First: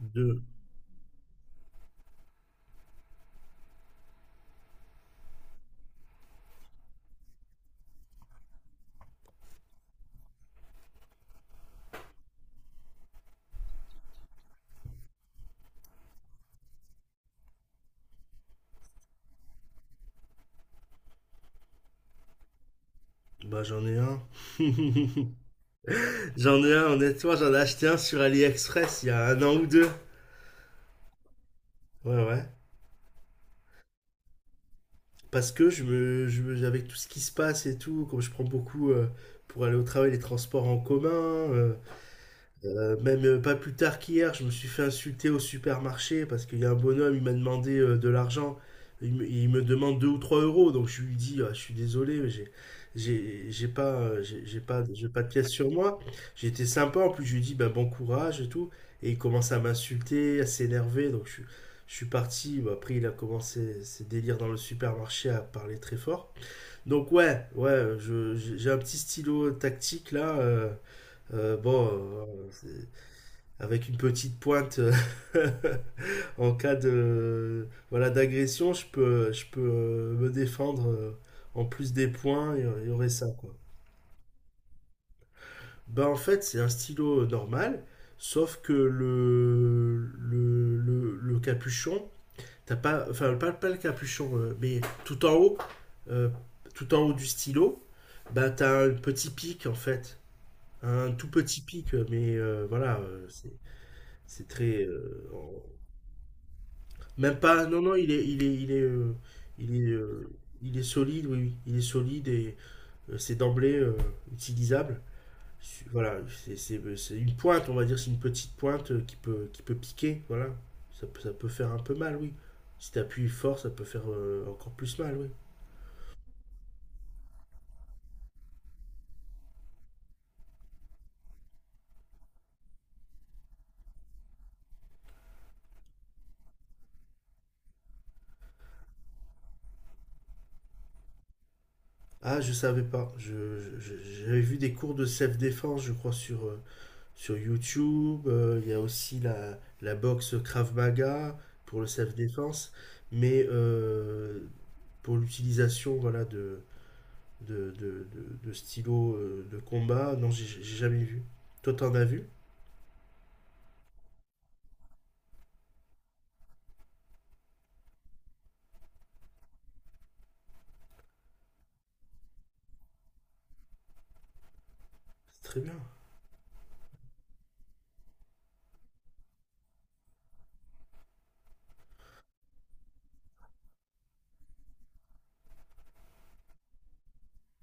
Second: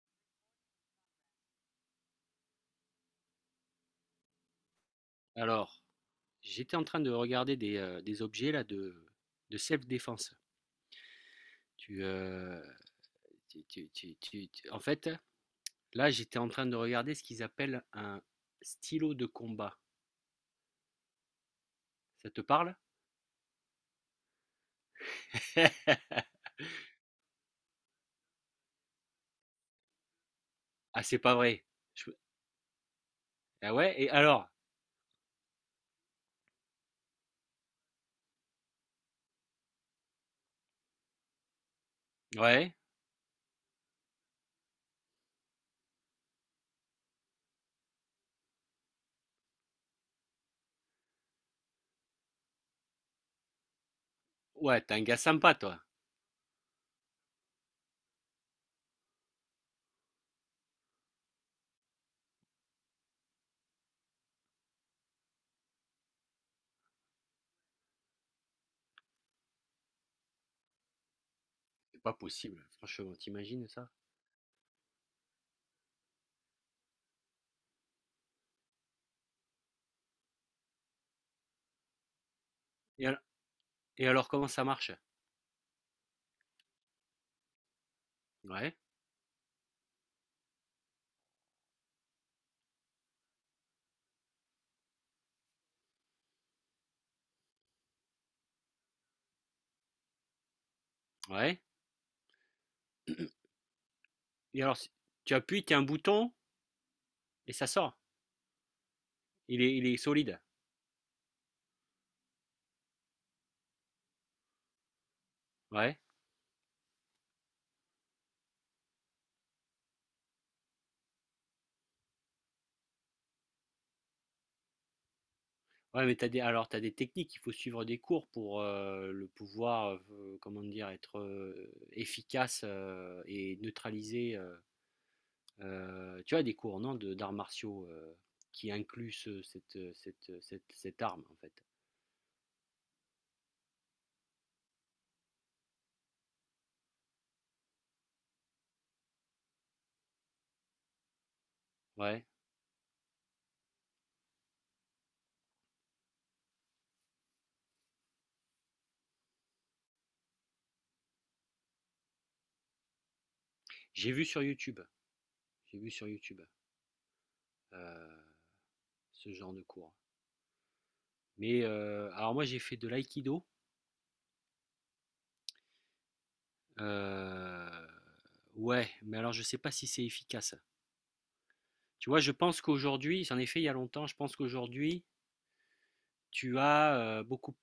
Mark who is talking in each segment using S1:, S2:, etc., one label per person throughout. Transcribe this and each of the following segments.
S1: Deux.
S2: Alors, j'étais en train de regarder des objets là de self-défense. Tu, tu- tu- tu- tu- tu- En fait, là, j'étais en train de regarder ce qu'ils appellent un stylo de combat. Ça te parle?
S1: Bah j'en ai un. J'en ai un, honnêtement, j'en ai acheté un sur AliExpress il y a un an ou deux.
S2: Ah, c'est pas vrai. Je-
S1: Ouais, ouais.
S2: Ah ouais, et alors?
S1: Parce que avec tout ce qui se passe et tout, comme je prends beaucoup pour aller au travail, les transports en commun.
S2: Ouais,
S1: Même, pas plus tard qu'hier, je me suis fait insulter au supermarché parce qu'il y a un bonhomme, il m'a demandé, de l'argent. Il me demande 2 ou 3 euros, donc je lui dis, ah, je suis désolé, mais j'ai pas,
S2: ouais, t'es un
S1: j'ai
S2: gars
S1: pas de pièces
S2: sympa,
S1: sur
S2: toi.
S1: moi. J'étais sympa, en plus je lui dis, ben, bon courage et tout. Et il commence à m'insulter, à s'énerver, donc je suis parti. Bah, après, il a commencé ses délires dans le supermarché à parler très fort. Donc ouais, ouais, j'ai un petit stylo tactique là. Bon,
S2: C'est pas
S1: euh,
S2: possible, franchement, t'imagines
S1: avec
S2: ça?
S1: une petite pointe en cas de voilà d'agression, je peux me défendre, en plus des points, il y
S2: Et
S1: aurait
S2: alors,
S1: ça quoi.
S2: et alors, comment ça marche?
S1: Bah en fait, c'est un stylo, normal, sauf que
S2: Ouais,
S1: le capuchon, t'as pas, enfin pas le capuchon, mais tout en haut, euh, du stylo, bah t'as un petit pic en fait, un tout
S2: ouais.
S1: petit pic, mais voilà, c'est
S2: Et alors,
S1: très
S2: si- Tu appuies, t'as un bouton
S1: Même
S2: et
S1: pas,
S2: ça
S1: non, non,
S2: sort.
S1: il est,
S2: Il
S1: il
S2: est, il
S1: est,
S2: est
S1: euh,
S2: solide.
S1: il est solide, oui, oui, il est solide et, c'est d'emblée, utilisable.
S2: Ouais.
S1: Voilà, c'est une pointe, on va dire, c'est une petite pointe, qui peut piquer, voilà. Ça peut faire un peu mal, oui. Si t'appuies fort, ça peut faire, encore plus mal, oui.
S2: Ouais, mais t'as des techniques, il faut suivre des cours pour, le pouvoir, comment dire? Être, efficace, et neutraliser, tu as des cours, non, de d'arts martiaux, qui incluent ce cette, cette, cette cette arme, en fait?
S1: Ah, je savais pas. J'avais vu des cours de self-défense, je crois, sur, sur YouTube. Il y a aussi la boxe Krav Maga pour le
S2: Ouais,
S1: self-défense. Mais pour l'utilisation voilà, de stylos, de combat. Non, j'ai jamais vu. Toi, t'en as vu.
S2: j'ai vu sur YouTube, j'ai vu sur YouTube, heu, ce genre de cours. Mais, alors moi j'ai fait de l'aïkido,
S1: C'est très bien.
S2: heu, ouais, mais alors je sais pas si c'est efficace. Tu vois? Je pense qu'aujourd'hui J'en ai fait il y a longtemps, je pense qu'aujourd'hui tu as beaucoup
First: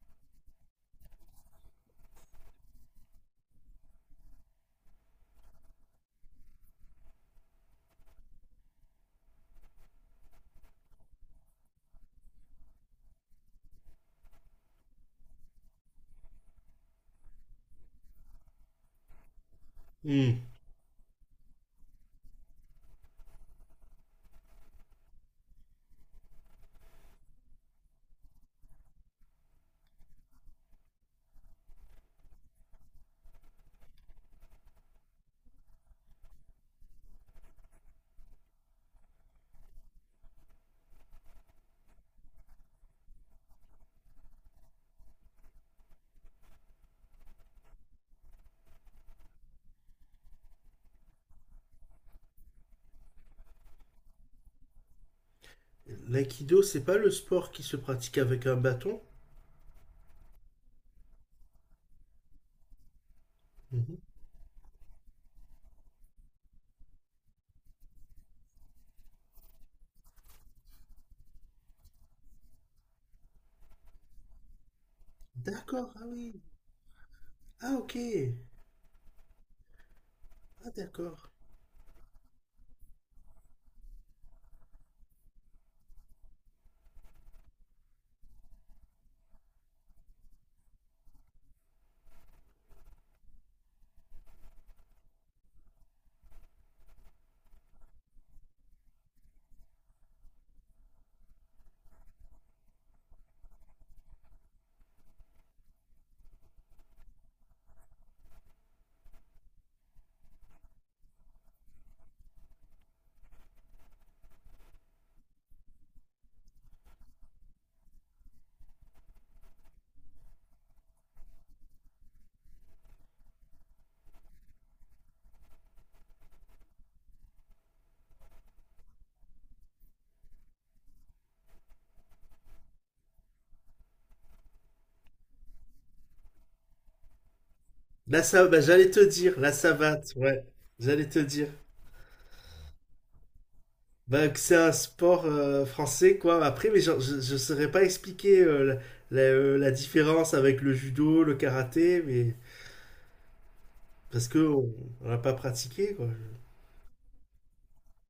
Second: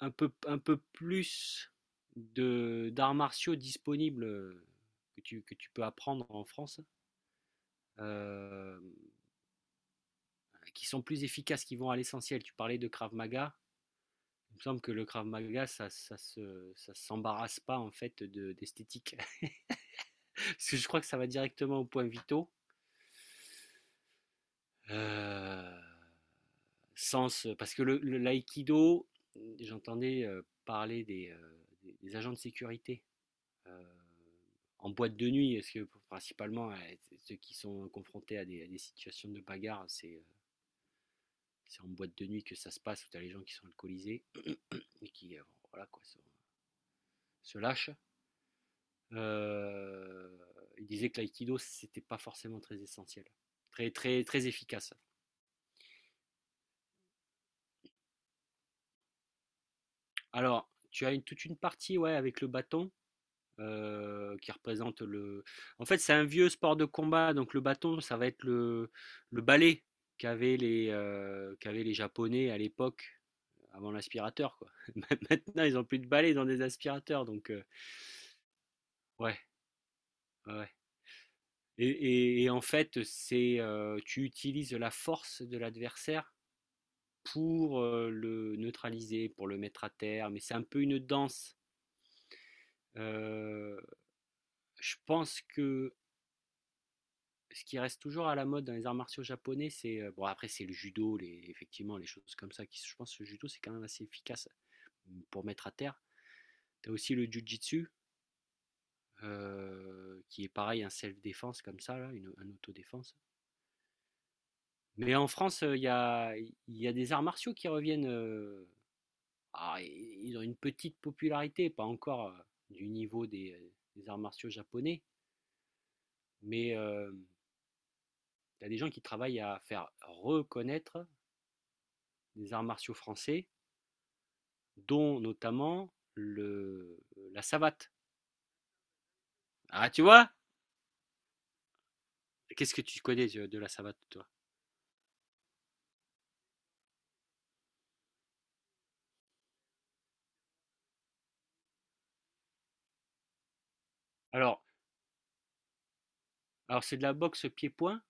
S2: un peu plus de d'arts martiaux disponibles que tu peux apprendre en France, euh, qui sont plus efficaces, qui vont à l'essentiel. Tu parlais de Krav Maga, il me semble que le Krav Maga, ça s'embarrasse pas en fait de d'esthétique.
S1: Hmm.
S2: Parce que je crois que ça va directement au point vitaux. Euh, Sens, parce que le l'aïkido, j'entendais parler des agents de sécurité euh, en boîte de nuit, parce que principalement ceux qui sont confrontés à des situations de bagarre, c'est en boîte de nuit que ça se passe, où tu as les gens qui sont alcoolisés et qui voilà, quoi, se lâchent. Euh, il disait que l'aïkido, c'était pas forcément très essentiel, très efficace.
S1: L'aïkido, c'est pas le sport qui se pratique avec un bâton?
S2: Alors, tu as toute une partie, ouais, avec le bâton
S1: Mhm.
S2: qui représente le. En fait, c'est un vieux sport de combat, donc le bâton, ça va être le balai qu'avaient les Japonais à l'époque, avant l'aspirateur, quoi. Maintenant, ils n'ont
S1: D'accord,
S2: plus
S1: ah
S2: de balai
S1: oui.
S2: dans des aspirateurs, donc
S1: Ah, ok.
S2: ouais, ouais.
S1: Ah,
S2: ouais.
S1: d'accord.
S2: Et en fait, c'est tu utilises la force de l'adversaire pour le neutraliser, pour le mettre à terre, mais c'est un peu une danse. Euh, je pense que ce qui reste toujours à la mode dans les arts martiaux japonais, c'est bon, après c'est le judo, les, effectivement les choses comme ça. Qui, je pense que le judo, c'est quand même assez efficace, mm, pour mettre à terre. T'as aussi le jujitsu qui est pareil un self défense comme ça là, un autodéfense. Mais en France il y a des arts martiaux qui reviennent. Ah, ils ont une petite popularité, pas encore du niveau des arts martiaux japonais, mais il y a des gens qui travaillent à faire reconnaître des arts martiaux français, dont notamment la savate.
S1: Là, ça, bah, j'allais te dire, la
S2: Ah, tu
S1: savate,
S2: vois?
S1: ouais. J'allais te dire.
S2: Qu'est-ce que tu connais de la savate,
S1: Bah,
S2: toi?
S1: que c'est un sport, français, quoi. Après, mais genre, je saurais pas expliquer, la différence avec le judo, le karaté, mais parce que
S2: Alors,
S1: on l'a pas pratiqué, quoi.
S2: alors, c'est de la boxe pied-point.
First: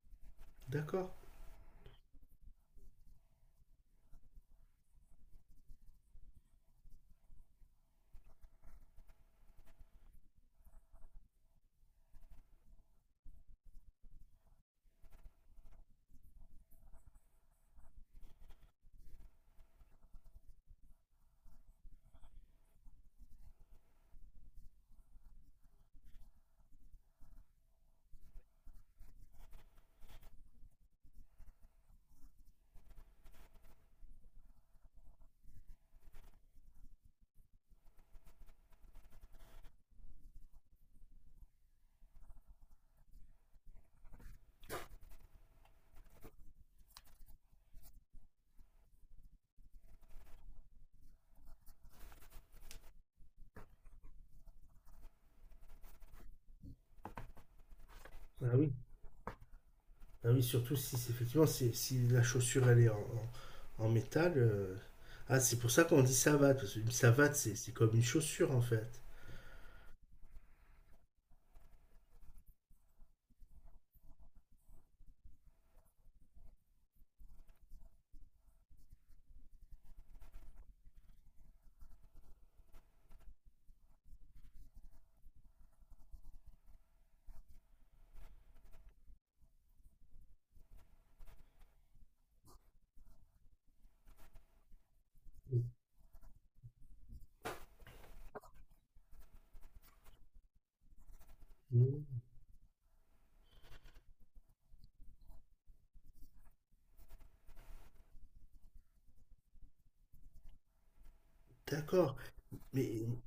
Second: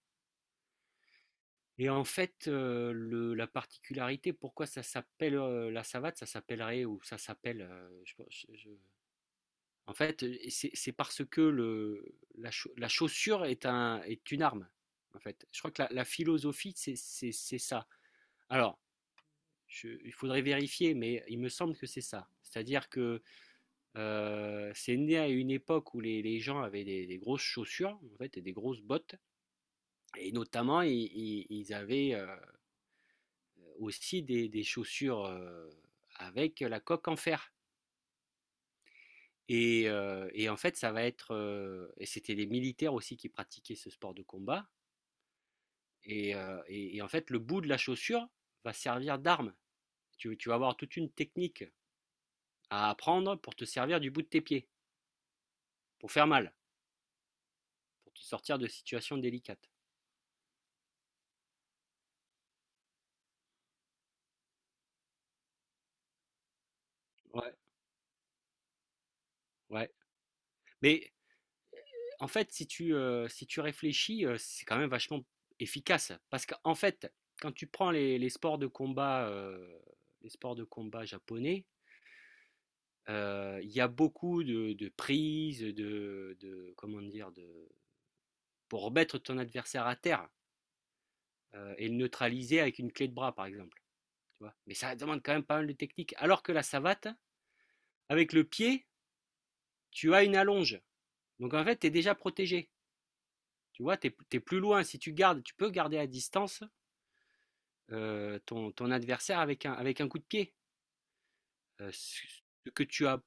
S1: D'accord.
S2: Et en fait, la particularité, pourquoi ça s'appelle la savate, ça s'appellerait ou ça s'appelle. En fait, c'est parce que la chaussure est, un, est une arme. En fait, je crois que la philosophie, c'est ça. Alors, il faudrait vérifier, mais il me semble que c'est ça. C'est-à-dire que c'est né à une époque où les gens avaient des grosses chaussures, en fait, et des grosses bottes. Et notamment, ils avaient aussi des chaussures avec la coque en fer. Et en fait, ça va être. Et c'était les militaires aussi qui pratiquaient ce sport de combat. Et en fait, le bout de la chaussure va servir d'arme. Tu vas avoir toute une technique à apprendre pour te servir du bout de tes pieds, pour faire mal, pour te
S1: Ah
S2: sortir de
S1: oui.
S2: situations délicates.
S1: Ah oui, surtout si c'est- effectivement si, si la chaussure elle est en, en métal. Ah, c'est pour ça qu'on dit savate, parce qu'une savate,
S2: Ouais,
S1: c'est comme une chaussure en fait.
S2: ouais. Mais en fait, si tu, si tu réfléchis, c'est quand même vachement efficace. Parce qu'en fait, quand tu prends les sports de combat, les sports de combat japonais, il y a beaucoup de prises, comment dire, de, pour remettre ton adversaire à terre et le neutraliser avec une clé de bras, par exemple. Tu vois. Mais ça demande quand même pas mal de technique. Alors que la savate, avec le pied, tu as une allonge. Donc en fait, tu es déjà
S1: Mhm.
S2: protégé. Tu vois, tu es plus loin. Si tu gardes, tu peux garder à distance ton adversaire avec un coup de pied. Euh,
S1: D'accord.
S2: ce que
S1: Mais,
S2: tu as,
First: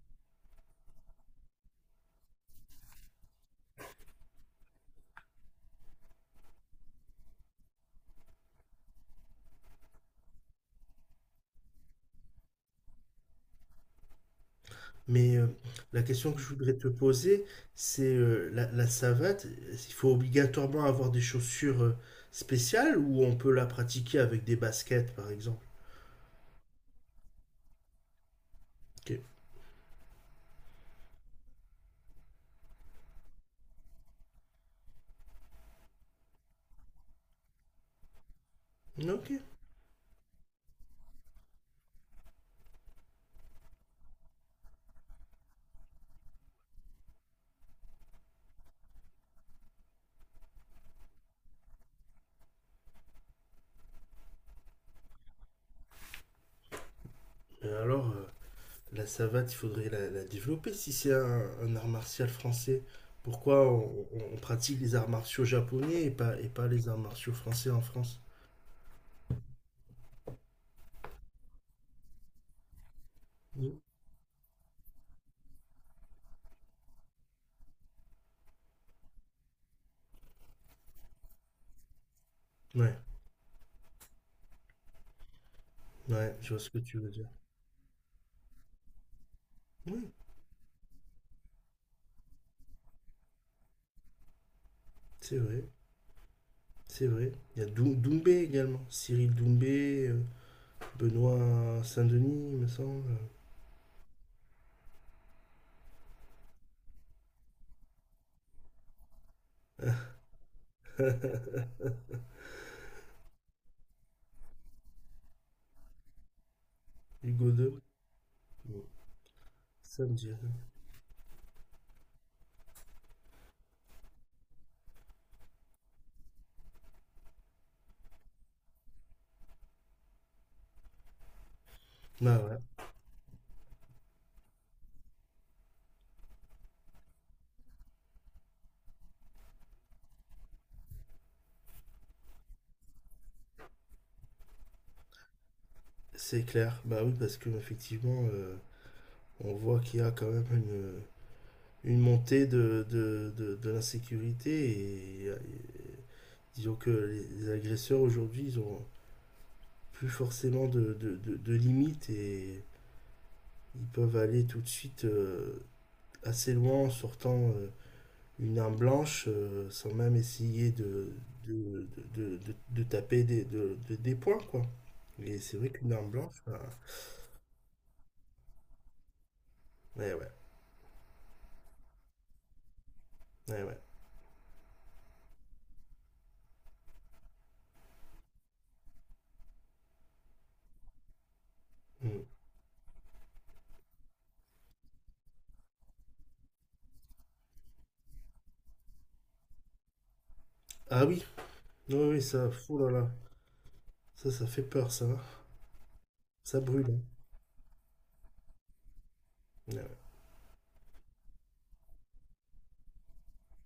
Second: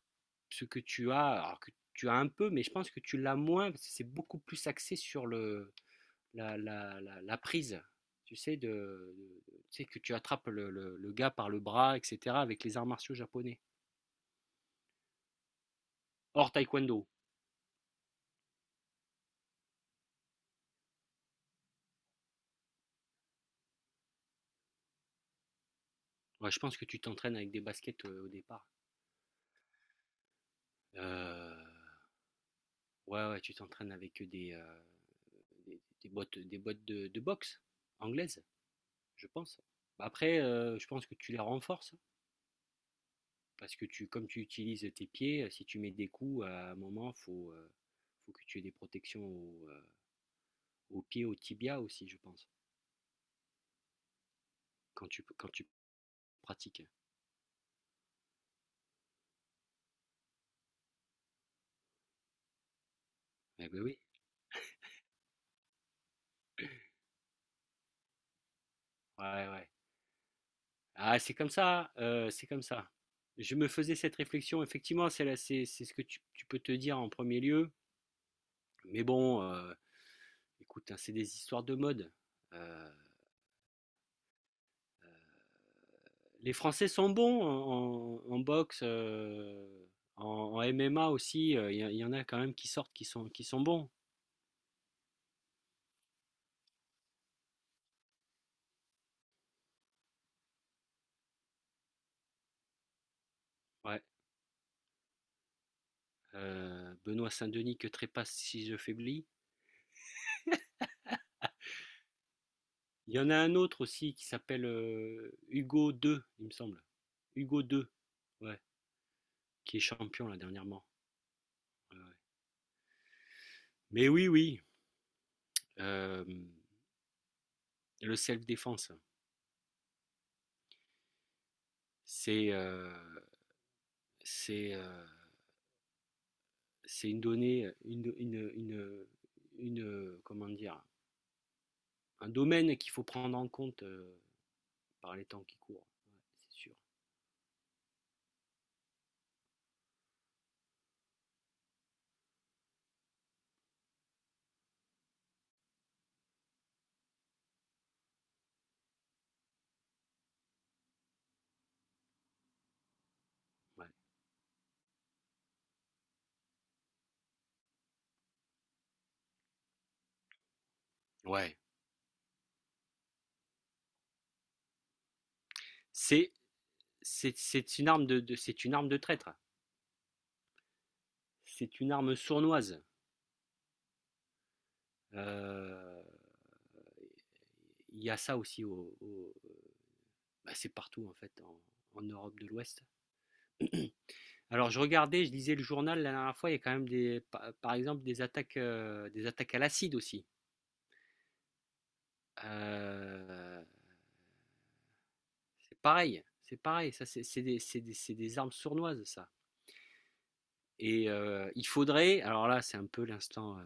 S2: ce que tu as, alors que tu as un peu, mais je pense que tu l'as moins parce que c'est beaucoup plus axé sur le, la prise. Tu sais, tu sais que tu attrapes le gars par le bras, etc. avec les arts martiaux japonais.
S1: mais la question que je
S2: Hors
S1: voudrais te
S2: taekwondo.
S1: poser, c'est, la savate, il faut obligatoirement avoir des chaussures, spéciales, ou on peut la pratiquer avec des baskets par exemple?
S2: Ouais, je pense que tu t'entraînes avec des baskets au départ.
S1: Ok.
S2: Euh, ouais, ouais, tu t'entraînes des bottes, de boxe anglaise. Je
S1: Ok.
S2: pense. Bah, après, je pense que tu les renforces parce que tu, comme tu utilises tes pieds, si tu mets des coups, à un moment, faut que tu aies des protections aux pieds, aux tibias aussi, je pense, quand tu pratiques.
S1: Mais alors, la savate, il faudrait la développer si c'est un art martial français. Pourquoi
S2: Eh ben oui.
S1: on pratique les arts martiaux japonais et pas les arts martiaux français en France?
S2: Ouais, ouais. Ah, c'est comme ça, c'est comme ça. Je me
S1: Mm.
S2: faisais cette réflexion. Effectivement, c'est ce que tu peux te dire en premier lieu. Mais bon, écoute, hein, c'est des histoires de mode. Euh,
S1: Ouais, ouais, je
S2: Les
S1: vois ce que
S2: Français
S1: tu
S2: sont
S1: veux dire.
S2: bons en boxe,
S1: Oui,
S2: en, en MMA aussi. Y en a quand même qui sortent, qui sont bons.
S1: c'est vrai, c'est vrai. Il y a Doumbé également. Cyril Doumbé, Benoît Saint-Denis, il me semble.
S2: Ouais. Benoît Saint-Denis que trépasse si je faiblis. Il y en a un autre aussi qui s'appelle Hugo II, il me semble.
S1: Hugo
S2: Hugo
S1: II.
S2: II, ouais,
S1: Mm.
S2: qui est
S1: Ça me dit
S2: champion là
S1: rien.
S2: dernièrement. Mais oui, oui, euh, le self-défense,
S1: Bah
S2: c'est
S1: ouais,
S2: euh, c'est euh, c'est une donnée, comment dire, un domaine qu'il faut prendre en compte par les temps qui courent. Ouais,
S1: c'est
S2: c'est sûr.
S1: clair. Bah oui, parce que effectivement, on voit qu'il y a quand même une montée de l'insécurité et disons que les agresseurs aujourd'hui, ils ont plus forcément de limites et ils
S2: Ouais.
S1: peuvent aller tout de suite, assez loin en sortant, une arme blanche, sans même essayer
S2: Ouais.
S1: de taper des, des points, quoi. Et c'est vrai qu'une arme
S2: C'est,
S1: blanche, bah,
S2: c'est une arme c'est une arme de traître.
S1: ouais, ouais,
S2: C'est une arme sournoise.
S1: ouais, ouais.
S2: Euh, Il Y a ça aussi bah, c'est partout en fait en
S1: Mm.
S2: Europe de l'Ouest. Alors je regardais, je lisais le journal la dernière fois. Il y a quand même des, par exemple des attaques à l'acide aussi.
S1: Ah oui, oui, oui, ça, fou là là,
S2: Euh,
S1: ça fait peur, ça, hein.
S2: c'est pareil, c'est
S1: Ça brûle,
S2: pareil.
S1: hein.
S2: Ça c'est des, c'est des- C'est des armes sournoises, ça.
S1: Ouais, ouais.
S2: Et il faudrait, alors là c'est un peu l'instant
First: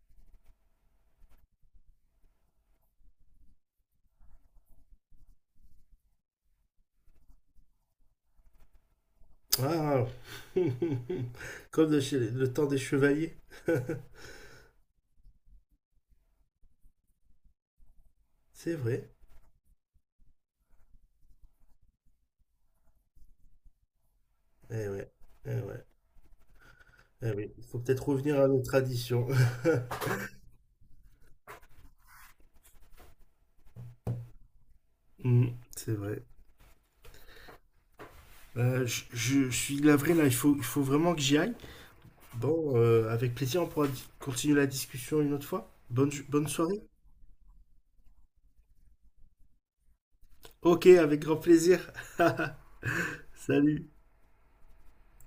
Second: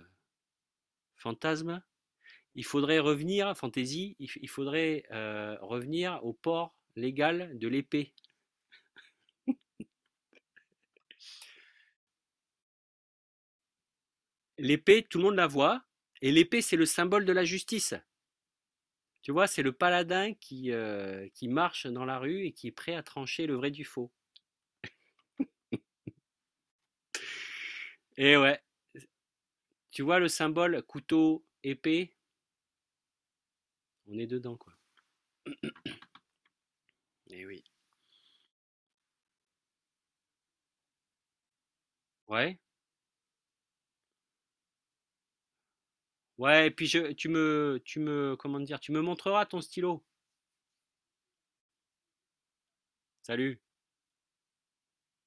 S2: fantasme, il faudrait revenir, fantaisie, il faudrait revenir au port légal de l'épée.
S1: Ah, comme de le temps des chevaliers.
S2: L'épée, tout le monde la voit, et l'épée, c'est le symbole de la justice.
S1: C'est vrai.
S2: Tu vois, c'est le paladin qui marche dans la rue et qui est prêt à trancher le vrai du faux.
S1: Eh ouais. Eh ouais. Eh oui. Il faut peut-être
S2: Et
S1: revenir à nos
S2: ouais,
S1: traditions.
S2: tu vois, le symbole couteau, épée, on est dedans, quoi.
S1: Hmm, c'est vrai.
S2: Et oui.
S1: Je suis navré là, il faut vraiment que j'y aille.
S2: Ouais,
S1: Bon, avec plaisir, on pourra continuer la discussion une autre fois. Bonne
S2: ouais, et
S1: soirée.
S2: puis tu me, comment dire, tu me montreras ton stylo.
S1: Ok, avec grand plaisir.
S2: Salut.
S1: Salut.